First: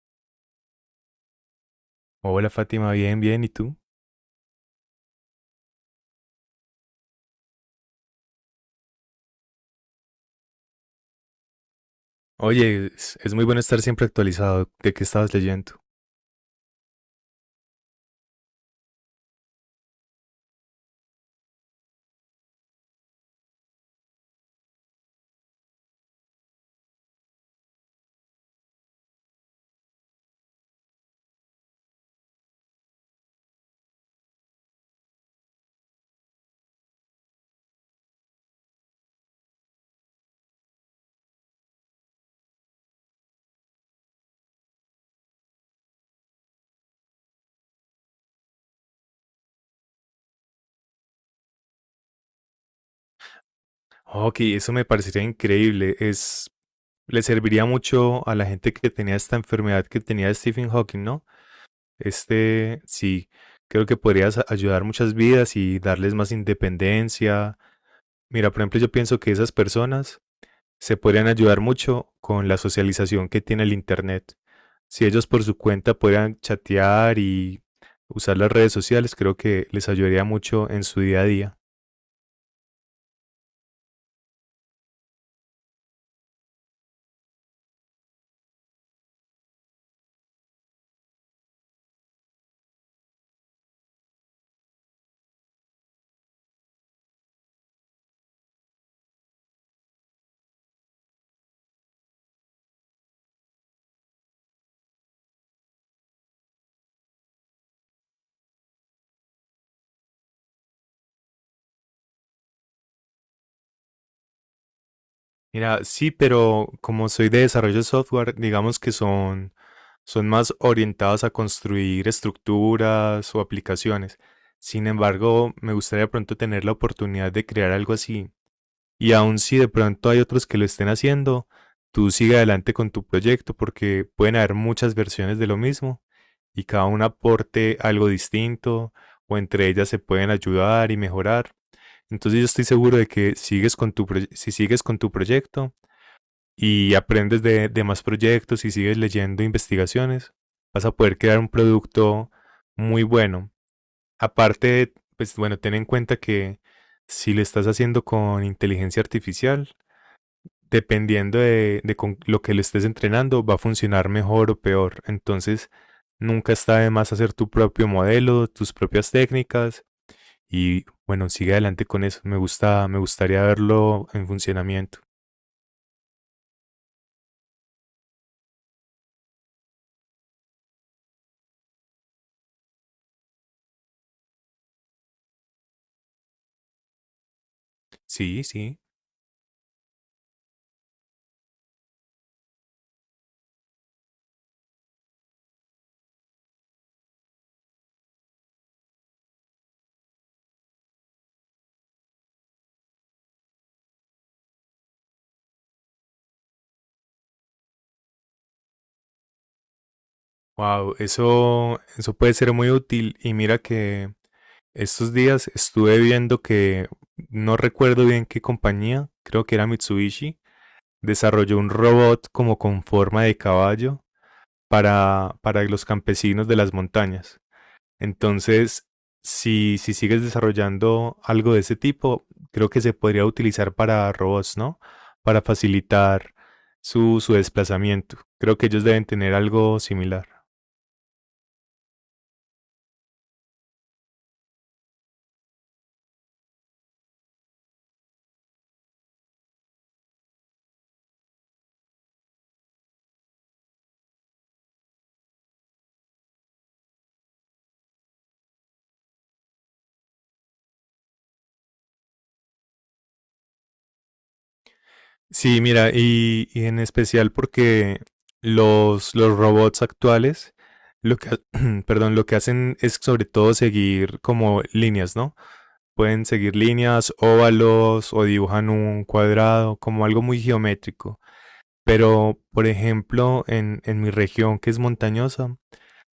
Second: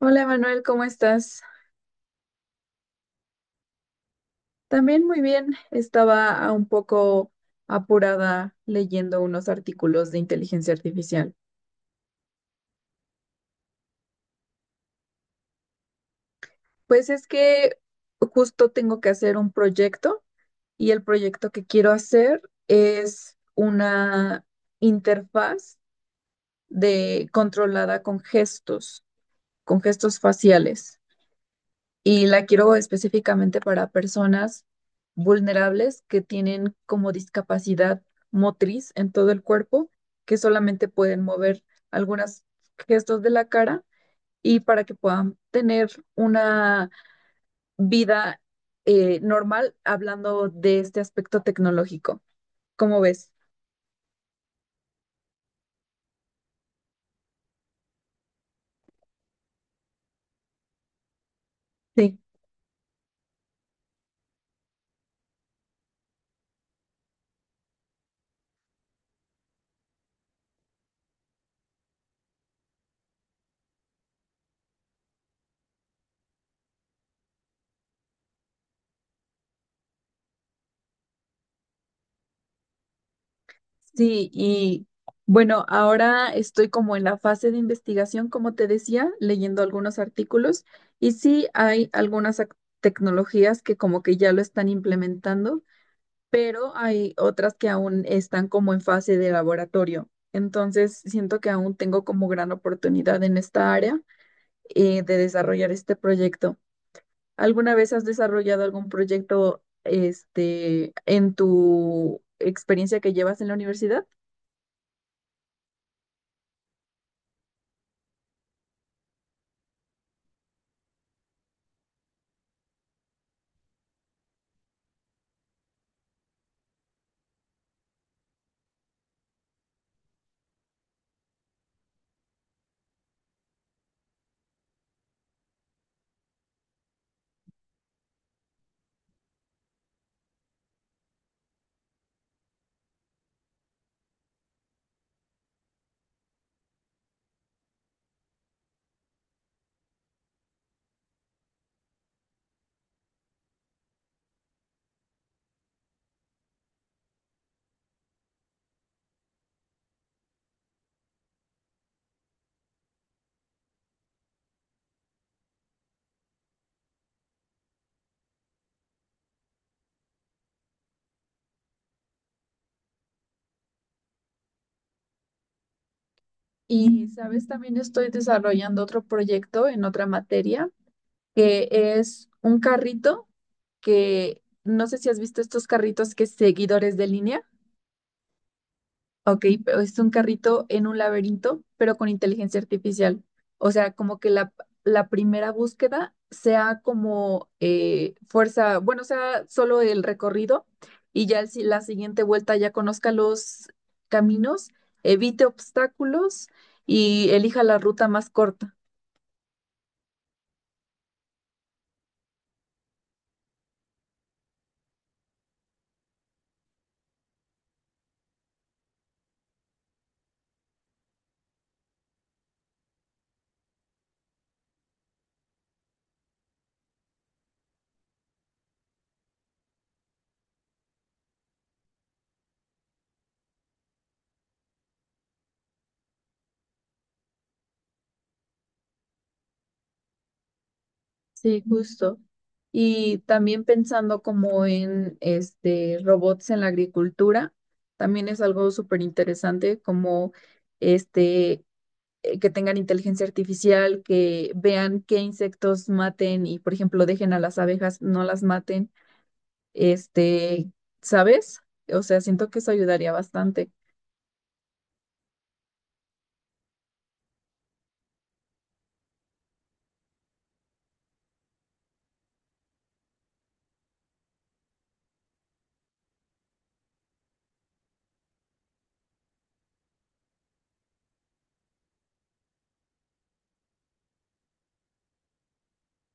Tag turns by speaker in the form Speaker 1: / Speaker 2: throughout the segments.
Speaker 1: Hola Manuel, ¿cómo estás?
Speaker 2: Hola Fátima, bien, bien, ¿y tú?
Speaker 1: También muy bien. Estaba un poco apurada leyendo unos artículos de inteligencia artificial.
Speaker 2: Oye, es muy bueno estar siempre actualizado de qué estabas leyendo.
Speaker 1: Pues es que justo tengo que hacer un proyecto y el proyecto que quiero hacer es una interfaz de controlada con gestos faciales. Y la quiero específicamente para personas vulnerables que tienen como discapacidad motriz en todo el cuerpo, que solamente pueden mover algunos gestos de la cara y para que puedan tener una vida normal hablando de este aspecto tecnológico. ¿Cómo ves?
Speaker 2: Ok, eso me parecería increíble. Es, le serviría mucho a la gente que tenía esta enfermedad que tenía Stephen Hawking, ¿no?
Speaker 1: Sí.
Speaker 2: Este, sí, creo que podrías ayudar muchas vidas y darles más independencia. Mira, por ejemplo, yo pienso que esas personas se podrían ayudar mucho con la socialización que tiene el Internet. Si ellos por su cuenta pudieran chatear y usar las redes sociales, creo que les ayudaría mucho en su día a día.
Speaker 1: Sí, y bueno, ahora estoy como en la fase de investigación, como te decía, leyendo algunos artículos y sí hay algunas tecnologías que como que ya lo están implementando, pero hay otras que aún están como en fase de laboratorio. Entonces, siento que aún tengo como gran oportunidad en esta área de desarrollar este proyecto. ¿Alguna vez has desarrollado algún proyecto este en tu experiencia que llevas en la universidad?
Speaker 2: Mira, sí, pero como soy de desarrollo de software, digamos que son más orientados a construir estructuras o aplicaciones. Sin embargo, me gustaría pronto tener la oportunidad de crear algo así, y aun si de pronto hay otros que lo estén haciendo, tú sigue adelante con tu proyecto porque pueden haber muchas versiones de lo mismo y cada una aporte algo distinto o entre ellas se pueden ayudar y mejorar. Entonces yo estoy seguro de que sigues con tu proye- si sigues con tu proyecto y aprendes de más proyectos y sigues leyendo investigaciones, vas a poder crear un producto muy bueno. Aparte, pues bueno, ten en cuenta que si lo estás haciendo con inteligencia artificial, dependiendo de con lo que le estés entrenando, va a funcionar mejor o peor. Entonces, nunca está de más hacer tu propio modelo, tus propias técnicas y bueno, sigue adelante con eso. Me gusta, me gustaría verlo en funcionamiento.
Speaker 1: Y, sabes, también estoy desarrollando otro proyecto en otra materia, que es un carrito que no sé si has visto estos carritos que es seguidores de línea.
Speaker 2: Sí, sí.
Speaker 1: Ok, pero es un carrito en un laberinto, pero con inteligencia artificial. O sea, como que la primera búsqueda sea como fuerza, bueno, sea solo el recorrido y ya el la siguiente vuelta ya conozca los caminos, evite obstáculos y elija la ruta más corta.
Speaker 2: Wow, eso puede ser muy útil. Y mira que estos días estuve viendo que no recuerdo bien qué compañía, creo que era Mitsubishi, desarrolló un robot como con forma de caballo para los campesinos de las montañas. Entonces, si sigues desarrollando algo de ese tipo, creo que se podría utilizar para robots, ¿no? Para facilitar su desplazamiento. Creo que ellos deben tener algo similar.
Speaker 1: Sí, justo. Y también pensando como en este robots en la agricultura, también es algo súper interesante como este que tengan inteligencia artificial, que vean qué insectos maten y por ejemplo dejen a las abejas, no las maten, este, ¿sabes? O sea, siento que eso ayudaría bastante.
Speaker 2: Sí, mira, y en especial porque los robots actuales, lo que, perdón, lo que hacen es sobre todo seguir como líneas, ¿no? Pueden seguir líneas, óvalos o dibujan un cuadrado, como algo muy geométrico. Pero, por ejemplo, en mi región que es montañosa,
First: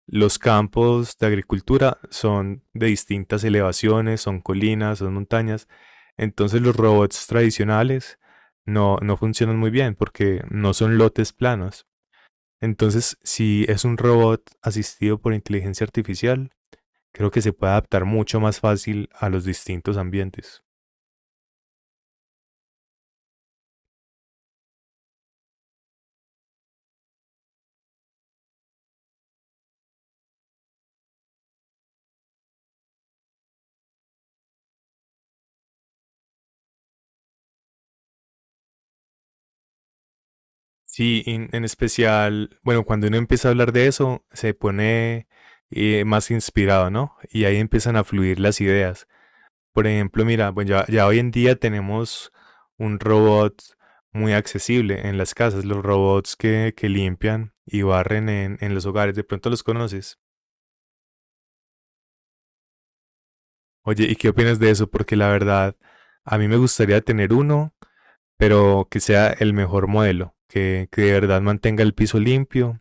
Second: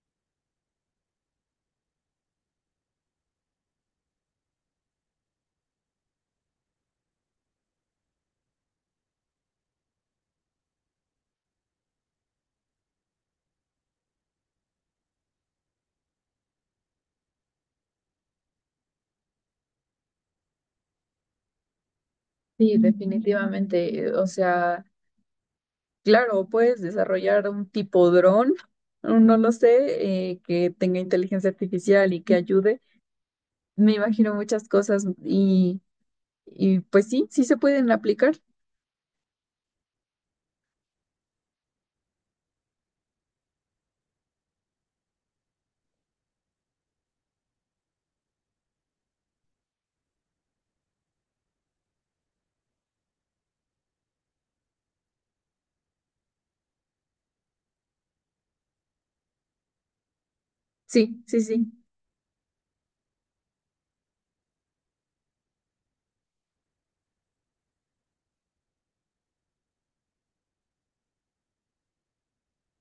Speaker 2: los campos de agricultura son de distintas elevaciones, son colinas, son montañas. Entonces los robots tradicionales no funcionan muy bien porque no son lotes planos. Entonces, si es un robot asistido por inteligencia artificial, creo que se puede adaptar mucho más fácil a los distintos ambientes.
Speaker 1: Sí, definitivamente. O sea, claro, puedes desarrollar un tipo dron, no lo sé, que tenga inteligencia artificial y que ayude. Me imagino muchas cosas y pues sí, sí se pueden aplicar.
Speaker 2: Sí, en especial, bueno, cuando uno empieza a hablar de eso, se pone más inspirado, ¿no? Y ahí empiezan a fluir las ideas. Por ejemplo, mira, pues ya hoy en día tenemos un robot muy accesible en las casas, los robots que limpian y barren en los hogares, de pronto los conoces.
Speaker 1: Sí, sí, sí.
Speaker 2: Oye, ¿y qué opinas de eso? Porque la verdad, a mí me gustaría tener uno, pero que sea el mejor modelo, que de verdad mantenga el piso limpio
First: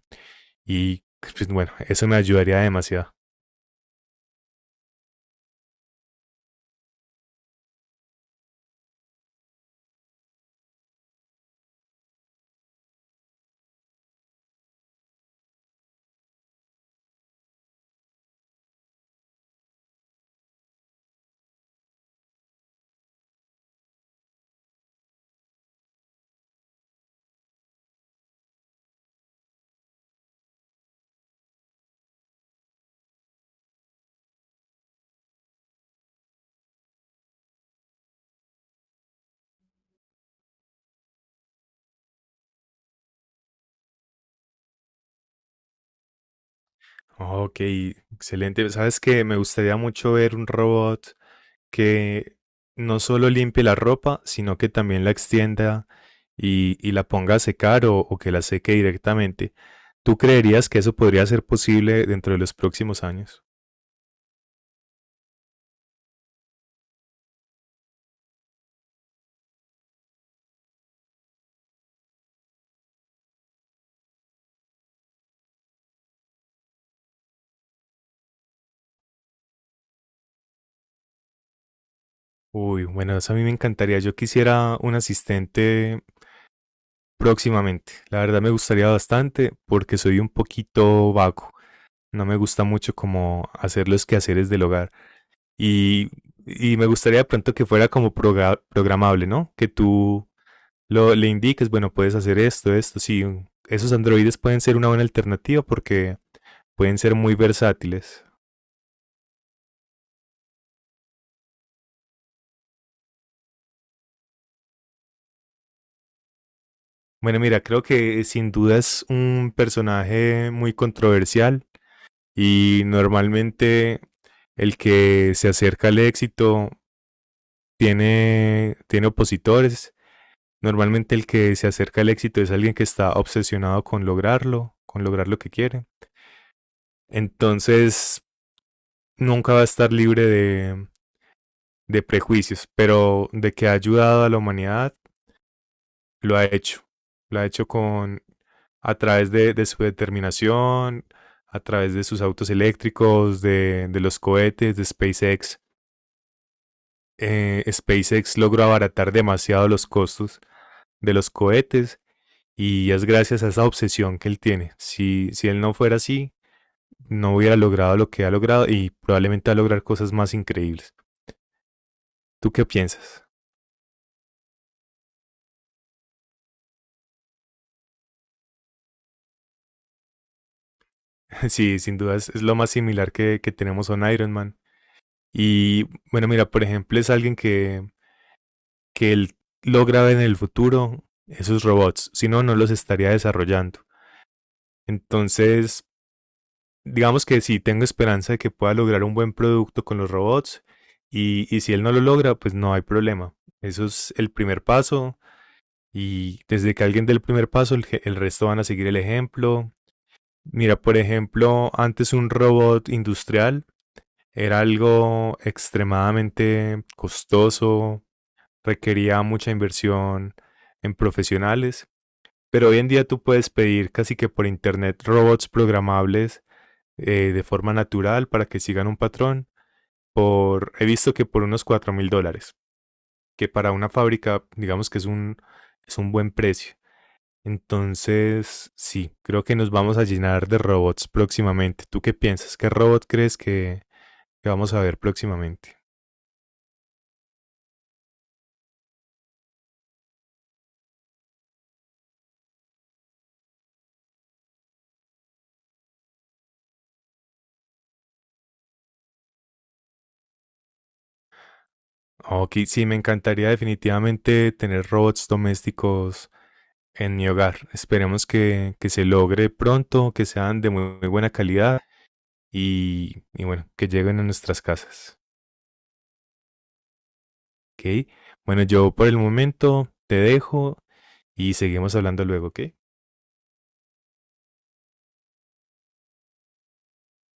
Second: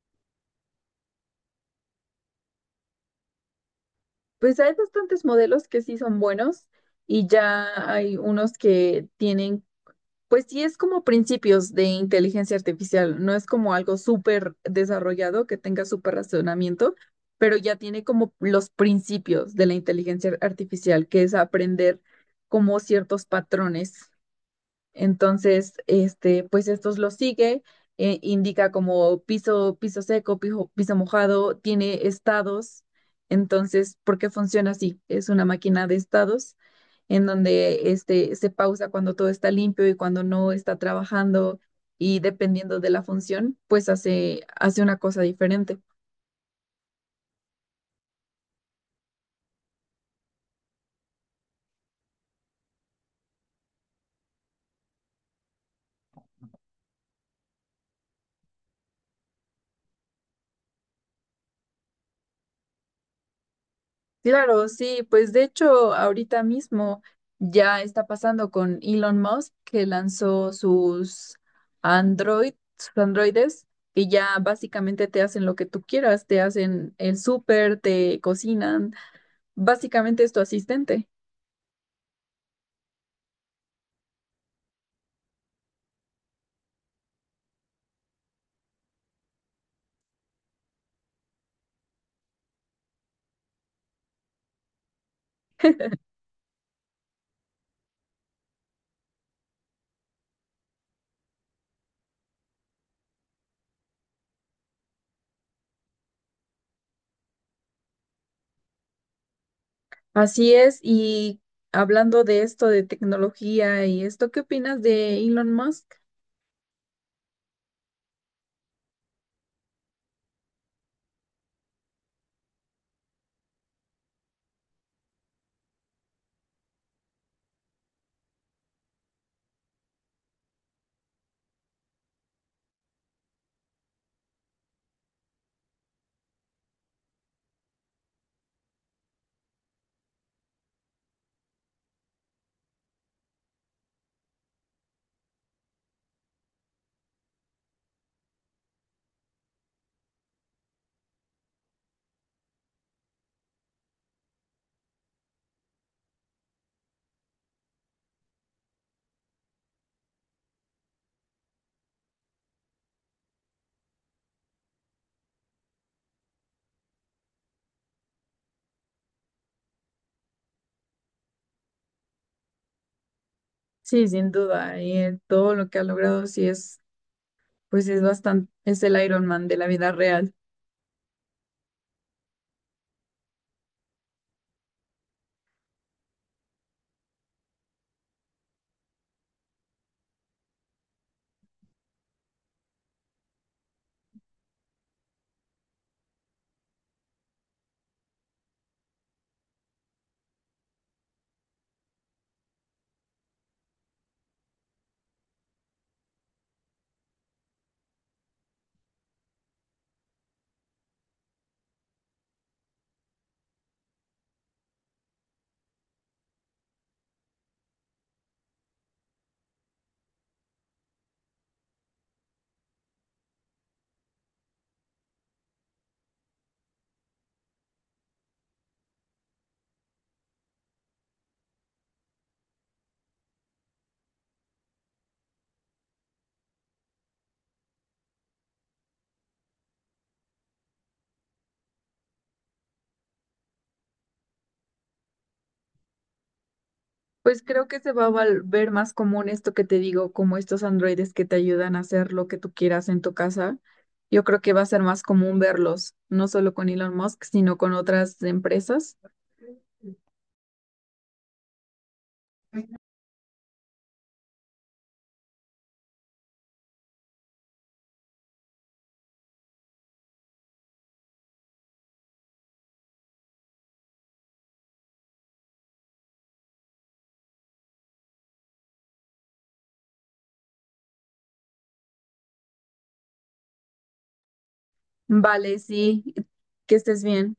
Speaker 2: y pues bueno, eso me ayudaría demasiado.
Speaker 1: Pues hay bastantes modelos que sí son buenos y ya hay unos que tienen. Pues sí, es como principios de inteligencia artificial, no es como algo súper desarrollado que tenga súper razonamiento, pero ya tiene como los principios de la inteligencia artificial, que es aprender como ciertos patrones. Entonces, este, pues estos los sigue, indica como piso, piso seco, piso mojado, tiene estados. Entonces, ¿por qué funciona así? Es una máquina de estados en donde este, se pausa cuando todo está limpio y cuando no está trabajando y dependiendo de la función, pues hace una cosa diferente.
Speaker 2: Ok, excelente. Sabes que me gustaría mucho ver un robot que no solo limpie la ropa, sino que también la extienda y la ponga a secar o que la seque directamente. ¿Tú creerías que eso podría ser posible dentro de los próximos años?
Speaker 1: Claro, sí, pues de hecho ahorita mismo ya está pasando con Elon Musk que lanzó sus Android, sus androides y ya básicamente te hacen lo que tú quieras, te hacen el súper, te cocinan, básicamente es tu asistente.
Speaker 2: Uy, bueno, eso a mí me encantaría. Yo quisiera un asistente próximamente. La verdad me gustaría bastante porque soy un poquito vago. No me gusta mucho como hacer los quehaceres del hogar. Y, y me gustaría de pronto que fuera como programable, ¿no? Que tú lo, le indiques bueno, puedes hacer esto, esto, sí. Esos androides pueden ser una buena alternativa porque pueden ser muy versátiles.
Speaker 1: Así es, y hablando de esto de tecnología y esto, ¿qué opinas de Elon Musk?
Speaker 2: Bueno, mira, creo que sin duda es un personaje muy controversial y normalmente el que se acerca al éxito tiene opositores. Normalmente el que se acerca al éxito es alguien que está obsesionado con lograrlo, con lograr lo que quiere. Entonces, nunca va a estar libre de prejuicios, pero de que ha ayudado a la humanidad, lo ha hecho. Lo ha hecho con a través de su determinación, a través de sus autos eléctricos, de los cohetes, de SpaceX. SpaceX logró abaratar demasiado los costos de los cohetes y es gracias a esa obsesión que él tiene. Si él no fuera así, no hubiera logrado lo que ha logrado y probablemente va a lograr cosas más increíbles. ¿Tú qué piensas?
Speaker 1: Sí, sin duda, todo lo que ha logrado sí es, pues es bastante, es el Iron Man de la vida real.
Speaker 2: Sí, sin duda es lo más similar que tenemos a un Iron Man. Y bueno, mira, por ejemplo, es alguien que él logra ver en el futuro esos robots, si no, no los estaría desarrollando. Entonces, digamos que sí, tengo esperanza de que pueda lograr un buen producto con los robots y si él no lo logra, pues no hay problema. Eso es el primer paso y desde que alguien dé el primer paso, el resto van a seguir el ejemplo. Mira, por ejemplo, antes un robot industrial era algo extremadamente costoso, requería mucha inversión en profesionales, pero hoy en día tú puedes pedir casi que por internet robots programables de forma natural para que sigan un patrón. Por, he visto que por unos $4.000, que para una fábrica digamos que es un buen precio. Entonces, sí, creo que nos vamos a llenar de robots próximamente. ¿Tú qué piensas? ¿Qué robot crees que vamos a ver próximamente?
Speaker 1: Pues creo que se va a ver más común esto que te digo, como estos androides que te ayudan a hacer lo que tú quieras en tu casa. Yo creo que va a ser más común verlos, no solo con Elon Musk, sino con otras empresas.
Speaker 2: Ok, sí, me encantaría definitivamente tener robots domésticos en mi hogar. Esperemos que se logre pronto, que sean de muy, muy buena calidad y bueno, que lleguen a nuestras casas. Ok, bueno, yo por el momento te dejo y seguimos hablando luego, ¿ok?
Speaker 1: Vale, sí, que estés bien.